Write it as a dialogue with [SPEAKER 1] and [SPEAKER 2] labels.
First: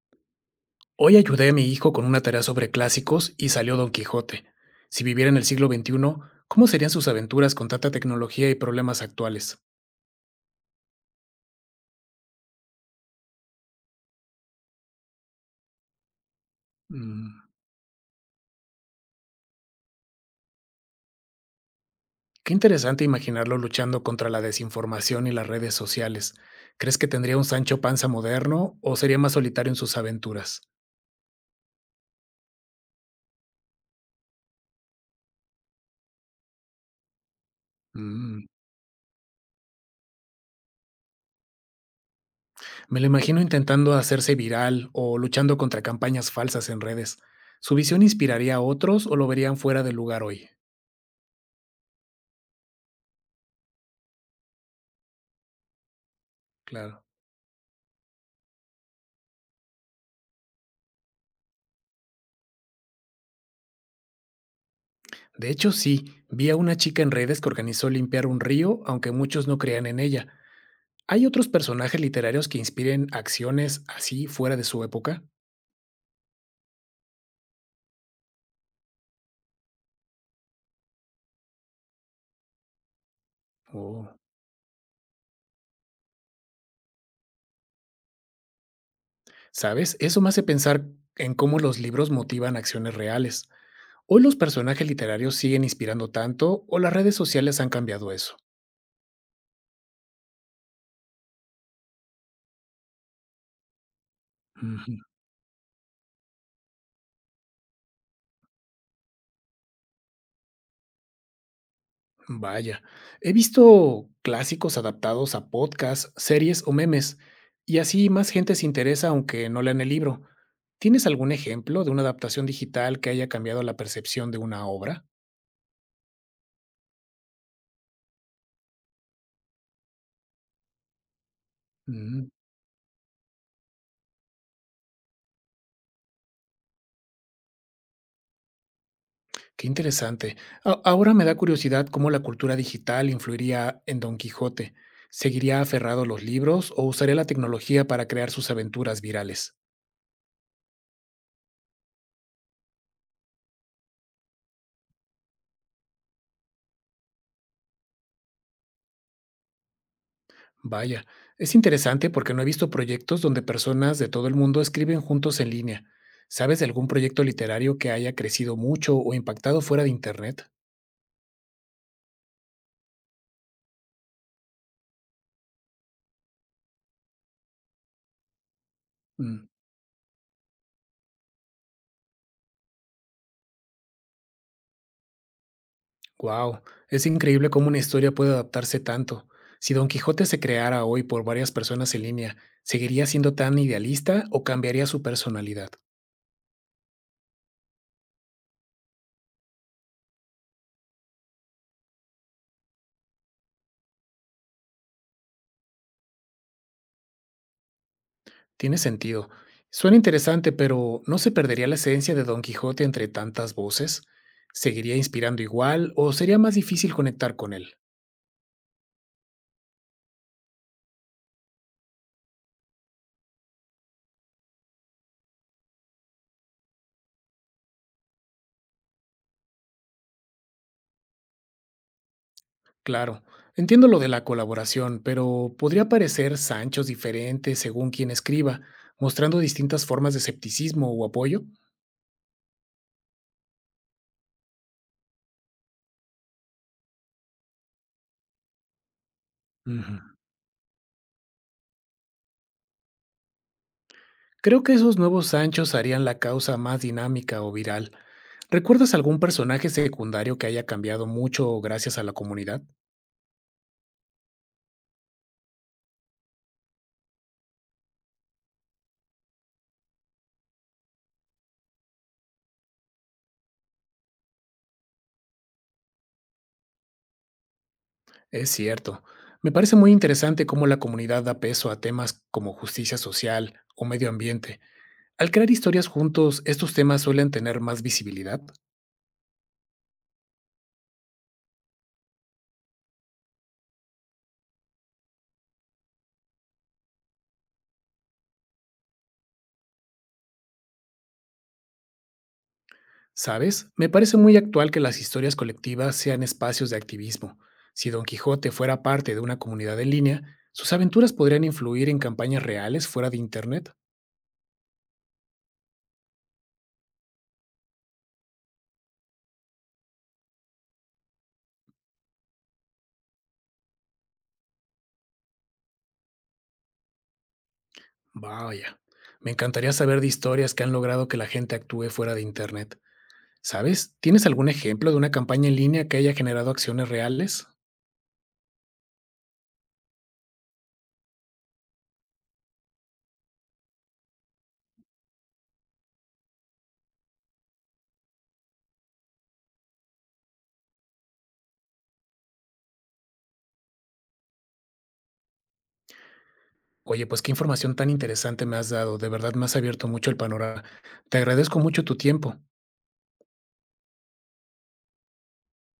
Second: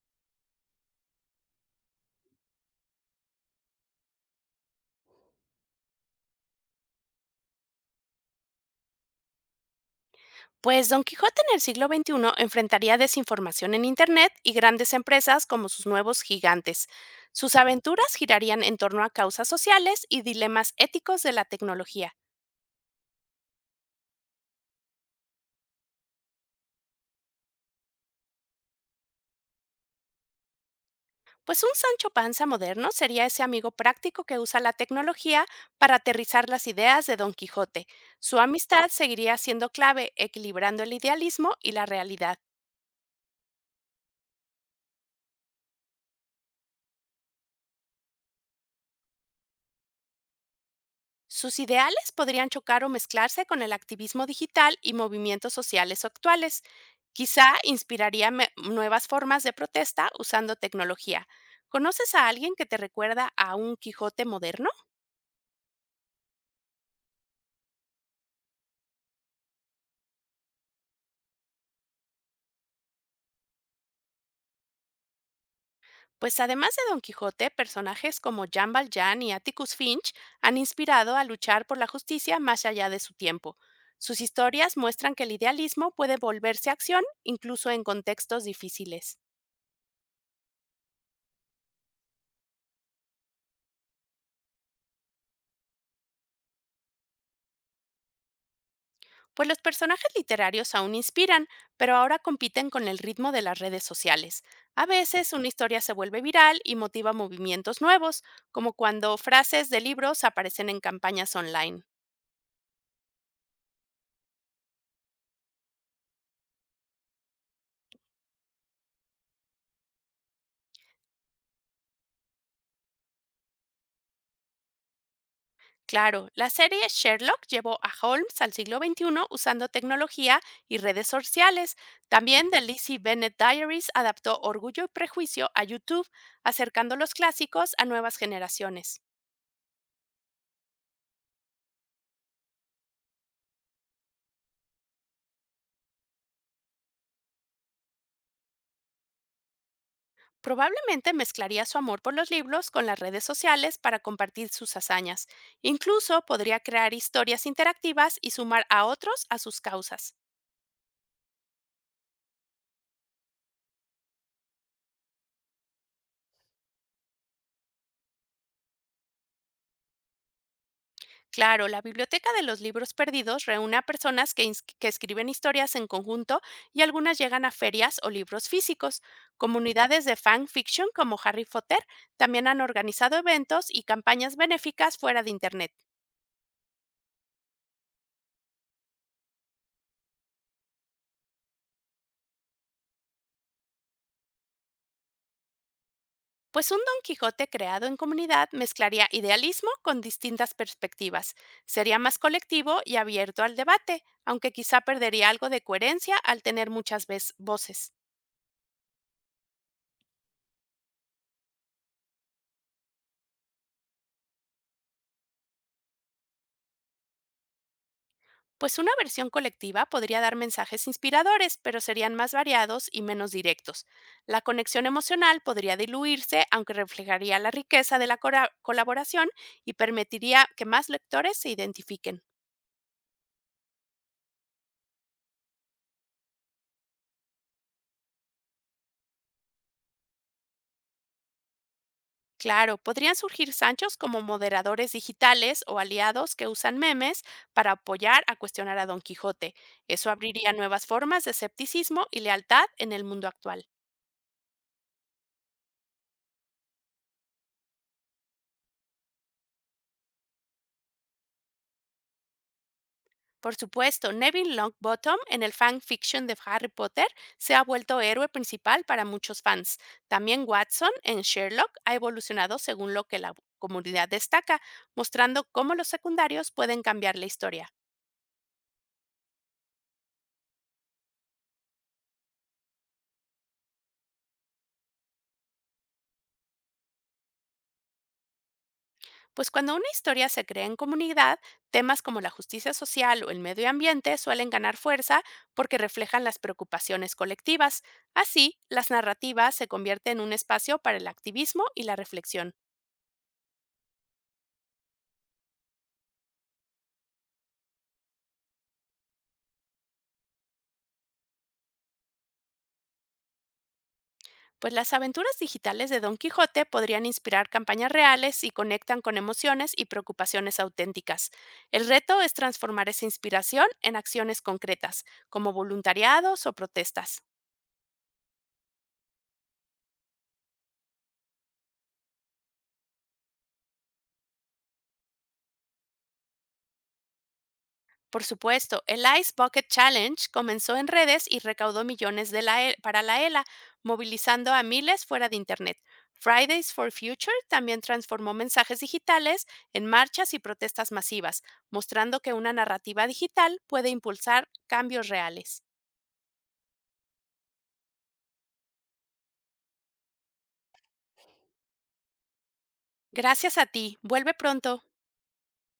[SPEAKER 1] Hoy ayudé a mi hijo con una tarea sobre clásicos y salió Don Quijote. Si viviera en el siglo XXI, ¿cómo serían sus aventuras con tanta tecnología y problemas actuales?
[SPEAKER 2] Pues Don Quijote en el siglo XXI enfrentaría desinformación en Internet y grandes empresas como sus nuevos gigantes.
[SPEAKER 1] Mm,
[SPEAKER 2] Sus aventuras girarían en torno a causas sociales y dilemas éticos de la tecnología.
[SPEAKER 1] qué interesante imaginarlo luchando contra la desinformación y las redes sociales. ¿Crees que tendría un Sancho Panza moderno o sería más solitario en sus aventuras?
[SPEAKER 2] Pues un Sancho Panza moderno sería ese amigo práctico que usa la tecnología para aterrizar las ideas de Don Quijote. Su
[SPEAKER 1] Mm,
[SPEAKER 2] amistad seguiría siendo clave, equilibrando el idealismo y la realidad.
[SPEAKER 1] me lo imagino intentando hacerse viral o luchando contra campañas falsas en redes. ¿Su visión inspiraría a otros o lo verían fuera de lugar hoy?
[SPEAKER 2] Sus ideales podrían chocar o mezclarse con el activismo digital y movimientos sociales actuales.
[SPEAKER 1] Claro.
[SPEAKER 2] Quizá inspiraría nuevas formas de protesta usando tecnología. ¿Conoces a alguien que te recuerda a un Quijote moderno?
[SPEAKER 1] De hecho, sí, vi a una chica en redes que organizó limpiar un río, aunque muchos no crean en ella. ¿Hay otros personajes literarios que inspiren acciones así fuera de su época?
[SPEAKER 2] Pues además de Don Quijote, personajes como Jean Valjean y Atticus Finch han inspirado a luchar por la justicia más allá de su tiempo.
[SPEAKER 1] Oh,
[SPEAKER 2] Sus historias muestran que el idealismo puede volverse acción incluso en contextos difíciles.
[SPEAKER 1] ¿sabes? Eso me hace pensar en cómo los libros motivan acciones reales. ¿Hoy los personajes literarios siguen inspirando tanto o las redes sociales han cambiado eso?
[SPEAKER 2] Pues los personajes literarios aún inspiran, pero ahora compiten con el ritmo de las redes sociales. A
[SPEAKER 1] Ujú.
[SPEAKER 2] veces una historia se vuelve viral y motiva movimientos nuevos, como cuando frases de libros aparecen en campañas online.
[SPEAKER 1] Vaya, he visto clásicos adaptados a podcasts, series o memes, y así más gente se interesa aunque no lean el libro. ¿Tienes algún ejemplo de una adaptación digital que haya cambiado la percepción de una obra?
[SPEAKER 2] Claro, la serie Sherlock llevó a Holmes al siglo XXI usando tecnología y redes sociales.
[SPEAKER 1] Mm,
[SPEAKER 2] También The Lizzie Bennett Diaries adaptó Orgullo y Prejuicio a YouTube, acercando los clásicos a nuevas generaciones.
[SPEAKER 1] qué interesante. Ahora me da curiosidad cómo la cultura digital influiría en Don Quijote. ¿Seguiría aferrado a los libros o usaría la tecnología para crear sus aventuras virales?
[SPEAKER 2] Probablemente mezclaría su amor por los libros con las redes sociales para compartir sus hazañas. Incluso podría crear historias interactivas y sumar a otros a sus causas.
[SPEAKER 1] Vaya, es interesante porque no he visto proyectos donde personas de todo el mundo escriben juntos en línea. ¿Sabes de algún proyecto literario que haya crecido mucho o impactado fuera de Internet?
[SPEAKER 2] Claro, la Biblioteca de los Libros Perdidos reúne a personas que escriben historias en conjunto, y algunas llegan a ferias o libros físicos. Comunidades de fanfiction como Harry Potter también han organizado eventos y campañas benéficas fuera de Internet.
[SPEAKER 1] Wow, es increíble cómo una historia puede adaptarse tanto. Si Don Quijote se creara hoy por varias personas en línea, ¿seguiría siendo tan idealista o cambiaría su personalidad?
[SPEAKER 2] Pues un Don Quijote creado en comunidad mezclaría idealismo con distintas perspectivas, sería más colectivo y abierto al debate, aunque quizá perdería algo de coherencia al tener muchas voces.
[SPEAKER 1] Tiene sentido. Suena interesante, pero ¿no se perdería la esencia de Don Quijote entre tantas voces? ¿Seguiría inspirando igual o sería más difícil conectar con él?
[SPEAKER 2] Pues una versión colectiva podría dar mensajes inspiradores, pero serían más variados y menos directos. La conexión emocional podría diluirse, aunque reflejaría la riqueza de la colaboración y permitiría que más lectores se identifiquen.
[SPEAKER 1] Claro, entiendo lo de la colaboración, pero podría parecer Sanchos diferentes según quien escriba, mostrando distintas formas de escepticismo o apoyo.
[SPEAKER 2] Claro, podrían surgir Sanchos como moderadores digitales o aliados que usan memes para apoyar a cuestionar a Don Quijote.
[SPEAKER 1] Ujú.
[SPEAKER 2] Eso abriría nuevas formas de escepticismo y lealtad en el mundo actual.
[SPEAKER 1] Creo que esos nuevos Sanchos harían la causa más dinámica o viral. ¿Recuerdas algún personaje secundario que haya cambiado mucho gracias a la comunidad?
[SPEAKER 2] Por supuesto, Neville Longbottom en el fanfiction de Harry Potter se ha vuelto héroe principal para muchos fans. También Watson en Sherlock ha evolucionado según lo que la comunidad destaca, mostrando cómo los secundarios pueden cambiar la historia.
[SPEAKER 1] Es cierto. Me parece muy interesante cómo la comunidad da peso a temas como justicia social o medio ambiente. Al crear historias juntos, ¿estos temas suelen tener más visibilidad?
[SPEAKER 2] Pues cuando una historia se crea en comunidad, temas como la justicia social o el medio ambiente suelen ganar fuerza porque reflejan las preocupaciones colectivas. Así, las narrativas se convierten en un espacio para el activismo y la reflexión.
[SPEAKER 1] ¿Sabes? Me parece muy actual que las historias colectivas sean espacios de activismo. Si Don Quijote fuera parte de una comunidad en línea, sus aventuras podrían influir en campañas reales fuera de Internet.
[SPEAKER 2] Pues las aventuras digitales de Don Quijote podrían inspirar campañas reales y conectan con emociones y preocupaciones auténticas. El reto es transformar esa inspiración en acciones concretas, como voluntariados o protestas.
[SPEAKER 1] Vaya. Me encantaría saber de historias que han logrado que la gente actúe fuera de Internet. ¿Sabes? ¿Tienes algún ejemplo de una campaña en línea que haya generado acciones reales?
[SPEAKER 2] Por supuesto, el Ice Bucket Challenge comenzó en redes y recaudó millones para la ELA, movilizando a miles fuera de Internet. Fridays for Future también transformó mensajes digitales en marchas y protestas masivas, mostrando que una narrativa digital puede impulsar cambios reales.
[SPEAKER 1] Oye, pues qué información tan interesante me has dado. De verdad me has abierto mucho el panorama. Te agradezco mucho tu tiempo.
[SPEAKER 2] Gracias a ti. Vuelve pronto.